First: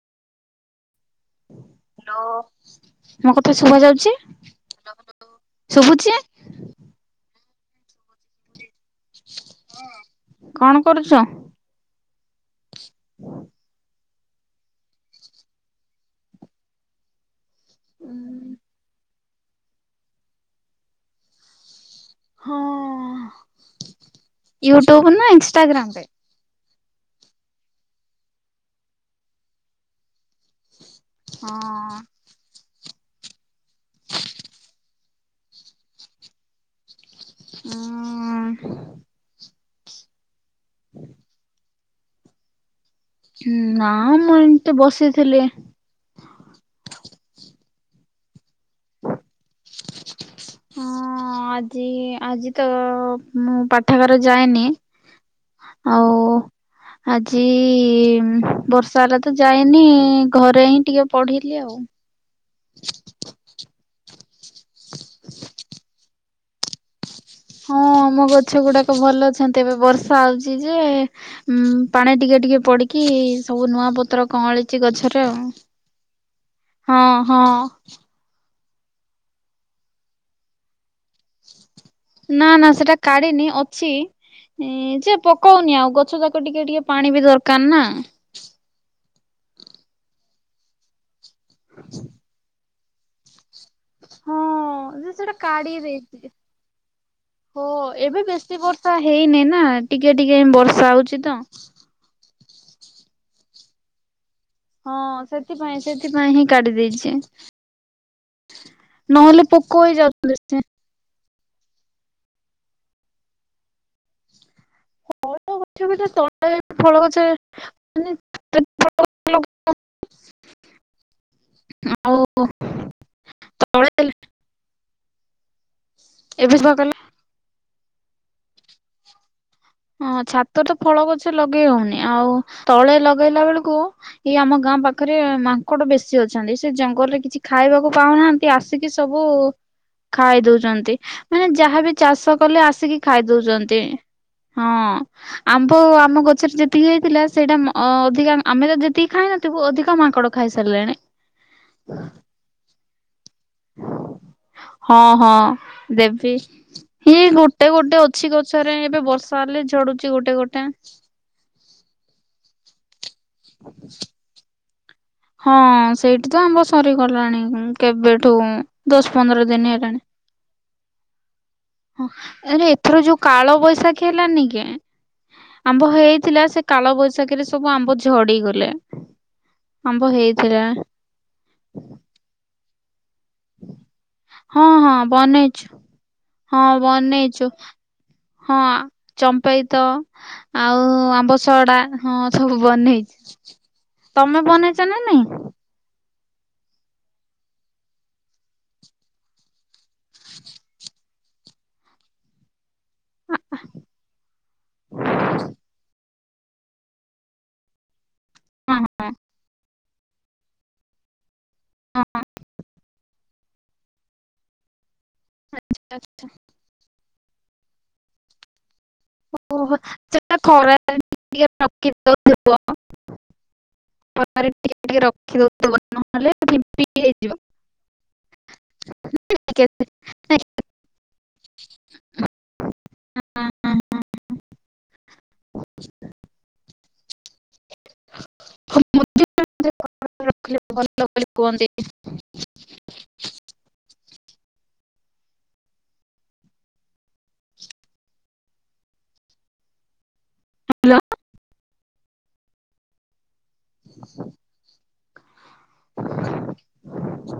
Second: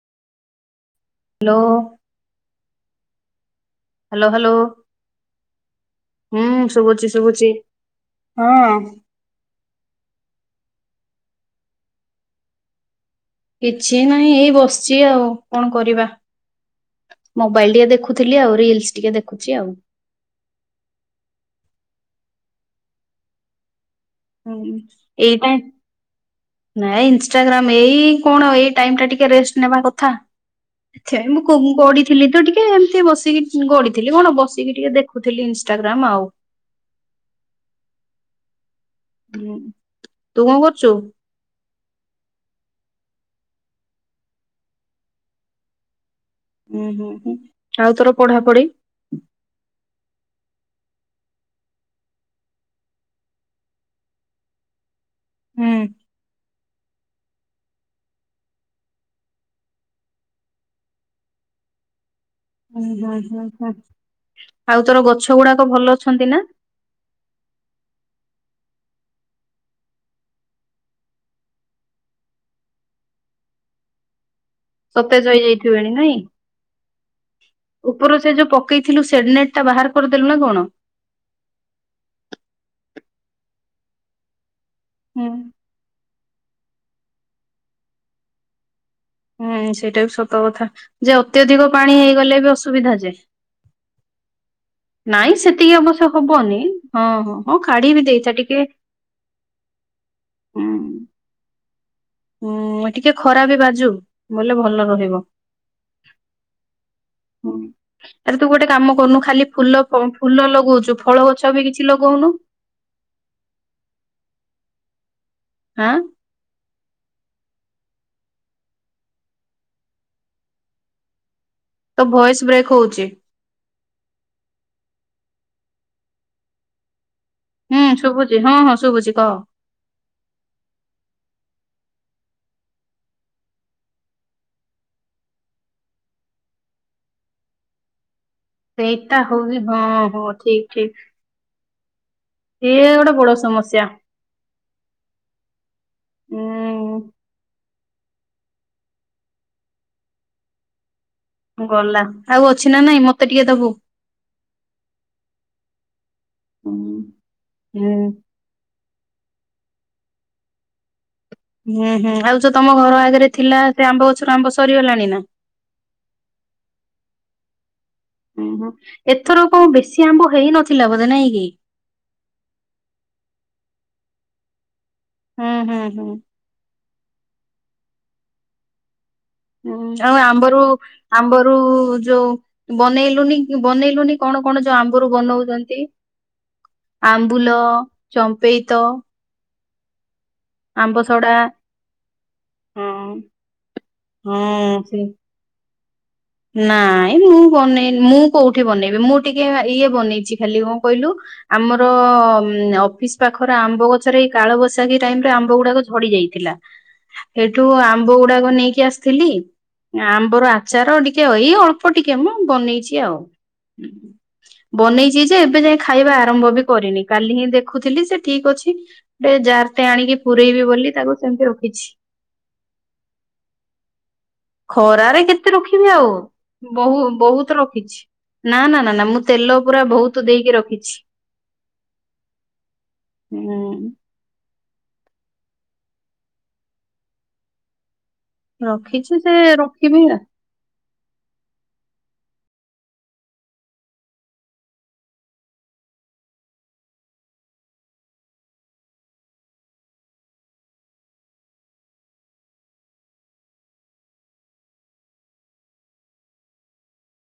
Hello. ମୋ କ hello hello ଶୁଭୁଛି ହୁଁ ଶୁଭୁଚି ଶୁଭୁଚି। ହଁ। କଣ କରୁଚ? କିଛି ନାହିଁ ଏଇ ବସିଚି ଆଉ କଣ କରିବା। ମୋବାଇଲ ଟିକେ ଦେଖୁଥିଲି ଆଉ ରିଲସ୍ ଟିକେ ଦେଖ ରଖୁଚି ଆଉ। ହଁ। ହୁଁ। ୟୁଟ୍ୟୁବ ନା ଏଇଟା ଇନଷ୍ଟାଗ୍ରାମରେ? ନାଇଁ ଇନଷ୍ଟାଗ୍ରାମରେ ଏଇ କଣ ଏଇ ଟାଇମ ଟା ଟିକେ ରେଷ୍ଟ ନେବା କଥା। ଆଛା ମୁଁ ହଁ କଉ ଗଢଥିଲି ତ ଟିକେ। ଟିକେ ବସିକି ଗଢଥିଲି କଣ ବସିକି ଟିକେ ଦେଖୁଥିଲି ଇନଷ୍ଟାଗ୍ରାମ ଆଉ। ହୁଁ। ହୁଁ। ତୁ କଣ କରୁଚୁ? ନା ମୁଁ ଏମିତି ବସିଥିଲି। ଉୁଁ ହୁଁ ହୁଁ ଆଉ ତୋର ପଢାପଢି? ହଁ ଆଜି ଆଜି ତ ମୁଁ ପାଠାଗାର ଯାଏନି। ହୁଁ ଆଉ ଆଜି ବର୍ଷା ହେଲା ତ ଯାଇନି ଘରେ ହିଁ ଟିକେ ପଢିଲି ଆଉ। ହୁଁ ହୁଁ ହୁଁ ହୁଁ। ଆଉ ତୋର ଗଛ ଗୁଡାକ ଭଲ ଅଛନ୍ତି ନା? ହଁ ଆମ ଗଛ ଗୁଡାକ ଭଲ ଅଛନ୍ତି। ଏବେ ବର୍ଷା ହଉଛି ଯେ ଉ ପାଣି ଟିକେ ଟିକେ ପଡିକି ସବୁ ନୂଆ ପତ୍ର କଁଅଳିଛି ସତେଜ ଗଛରେ ଆଉ ହେଇଯାଇଥିବେଣି ନାଇଁ? ହଁ ହଁ। ଉପର ସେ ଯୋଉ ପକେଇଥିଲୁ ସେଡନେଟ ଟା ବାହାର କରିଦେଲୁ ନା କଣ? ନା ନା ସେଟା କାଢିନି ଅଛି। ଇ ଯେ ହୁଁ। ପକଉନି ଆଉ ଗଛ ତ ଟିକେ ଟିକେ ପାଣି ବି ଦରକାର ନା? ହୁଁ ସେଇଟା ବି ସତ କଥା ଯେ ଅତ୍ୟଧିକ ପାଣି ହେଇଗଲେ ବି ଅସୁ ସୁବିଧା ଯେ ହଁ। ହଁ ସେ ନାଇଁ ସେଟା କାଡି ସେତିକି ଅବଶ୍ୟ ଦେଇଛି ହବନି ହଁ ହଁ କାଢି ବି ଏବେ ଦେଇଥା ଟିକେ ବେଶୀ ବର୍ଷା ହେଇନି ନା ଟିକେ ଟିକେ ବର୍ଷା ହଉଛି ତ। ହୁଁ ଟିକେ ଖରା ବି ବାଜୁ। ବୋଲେ ଭଲ ହଁ ରହିବ। ସେଥିପାଇଁ ସେଥିପାଇଁ ହିଁ କାଢି ଦେଇଛି ହଁ ଆରେ ତୁ ଗୋଟେ କାମ କରୁନୁ ନହେଲେ ଖାଲି ପୋକ ଫୁଲ ହେଇଯାଉଛନ୍ତି। ଫୁଲ ସେ। ଲଗଉଛୁ ଫଳ ଗଛ ବି କିଛି ଲଗଉନୁ। [inaudible] ଆଁ ଫଳ ଗଛରେ। [inaudible] ତ ଭଏସ୍ ବ୍ରେକ୍ ହଉଛି। [inaudible] ଏବେ ବା କଲା। ହୁଁ ଶୁଭୁଛି ହଁ ହଁ ଶୁଭୁଛି କହ। ହଁ ଛାତରେ ତ ଫଳ ଗଛ ଲଗେଇ ହଉନି ଆଉ ତଳେ ଲଗେଇଲା ବେଳକୁ ଇ ଆମ ଗାଁ ପାଖରେ ମାଙ୍କଡ ବେଶୀ ଅଛନ୍ତି ସେ ଜଙ୍ଗଲରେ କିଛି ଖାଇବାକୁ ପାଉନାହାନ୍ତି ଆସିକି ସେଇଟା ସବୁ ହଉଛି ହଁ ହଁ ଖାଇ ଠିକ ଠିକ ଦଉଛନ୍ତି ମାନେ ଯାହା ବି ଚାଷ କଲେ ସିଏ ଆସିକି ଗୋଟେ ଖାଇ ବଡ ଦଉଛନ୍ତି। ସମସ୍ୟା। ହଁ ଆମ୍ବ ଆମ ଗଛରେ ଯେତିକି ଉଁ ହେଇଥିଲା ସେଇଟା ଅଧିକା ଆମେ ତ ଯେତିକି ଖାଇନଥିବୁ ଅଧିକ ମାଙ୍କଡ ଖାଇସାରିଲେଣି। ଗଲା ଆଉ ଅଛି ନା ନାଇଁ ମତେ ଟିକେ ଦବୁ। ଦେବ ହୁଁ ଇଏ ଗୋଟେ ଗୋଟେ ଅଛି ହୁଁ ଗଛରେ ବର୍ଷ ସଲେ ଝଡୁଛି ଗୋଟେ ଗୋଟେ। ହୁଁ ହୁଁ ଆଉ ଯୋଉ ତମ ଘର ଆଗରେ ଥିଲା ସେ ଆମ୍ବ ଗଛର ଆମ୍ବ ସରିଗଲା ହଁ ସେଇଠି ତ ଆମ୍ବ ସରିଗଲାଣି କେବେଠୁ ହୁଁ ହୁଁ ଦଶ ଏଥର ପନ୍ଦର କଣ ଦିନ ହେଲାଣି। ବେଶୀ ଆମ୍ବ ହେଇ ନଥିଲା ବୋଧେ ନାଇଁ କି? ହଁ ଏଥର ଯୋଉ କାଳ ବଇସାଖି ଖେଲାନି କେ ହୁଁ ହୁଁ ଆମ୍ୱ ହୁଁ ହେଇଥିଲା ସେ କାଳ ବୈଶାଖୀରେ ସବୁ ଆମ୍ ବହୁତ ଝଡି ଗଲେ। ହୁଁ ଆଉ ଆମ୍ବରୁ ଆମ୍ବରୁ ଯୋଉ ବନେଇଲି ବନେଇଲୁନି କଣ କଣ ହଁ ଯୋଉ ହଁ ଆମ୍ବରୁ ବନେଇଛୁ ବନଉଛନ୍ତି। ହଁ ବନେଇଛୁ ଆମ୍ବୁଲ, ହଁ ଚମ୍ପେଇତ ଚମ୍ପେଇ ତ ଆଉ ଆମ୍ବ ସଡା ହଁ ସବୁ ହଁ ବନେଇଛି। ହଁ ତମେ ବନେଇଛ ସେ ନା ନାଇଁ। ନାଇଁ ମୁଁ ବନେଇି ମୁଁ କୋଉଠି ବନେଇବି ମୁଁ ଟିକେ ଇଏ ବନେଇଛି ଖାଲି କଣ କହିଲୁ ଆମର ଅଫିସ ପାଖରେ ଆମ୍ବ ଗଛରେ ଏଇ କାଳବୈାଖୀ ଟାଇମ ରେ ଆମ୍ବ ଗୁଡା ଝଡି ଯାଇଛି ଥିଲା ସେଇଠୁ ଆମ ଗୁଡାକ ନେଇକି ଆସିଥିଲି ଆମ୍ବର ଆଚାର ଟିକେ ଏଇ ଅଳ୍ପ ଟିକେ ମୁଁ ବନେଇଛି ଆଉ ବନେଇ ଯିଏ ଯେ ଏବେ ଯାଏ ଖାଇବା ଆରମ୍ଭ ବି କରିନି। କାଲି ହିଁ ଦେଖୁଥିଲି ସେ ଠିକ ଅଛି। ଗୋଟେ ହଁ ଜାରଟେ ଆଣିକି ସେଟା ପୁରଇବି ବୋଲି ଖରାରେ ତାକୁ ଟିକେ ସେମିତି ରଖିଛି। ରଖି ଦଉଥିବ ଖରାରେ ଟିକେ ଟିକେ ଖରାରେ ରଖି କେତେ ଦଉଥିବ ରଖିବି ଆଉ ନହେଲେ ଫିମ୍ପି ବହୁ ହେଇଯିବ ବହୁତ ରଖିଛି ନା ନା ନା ନା ମୁଁ ତେଲ ଟିକେ ପୁରା ବହୁତ ଦେଇକି ରଖିଛି। ହୁଁ। ରଖିଛି ଯେ ରଖିନି ଆ ଲୋକ ଖାଲି କୁଅନ୍ତି। ହ୍ୟାଲୋ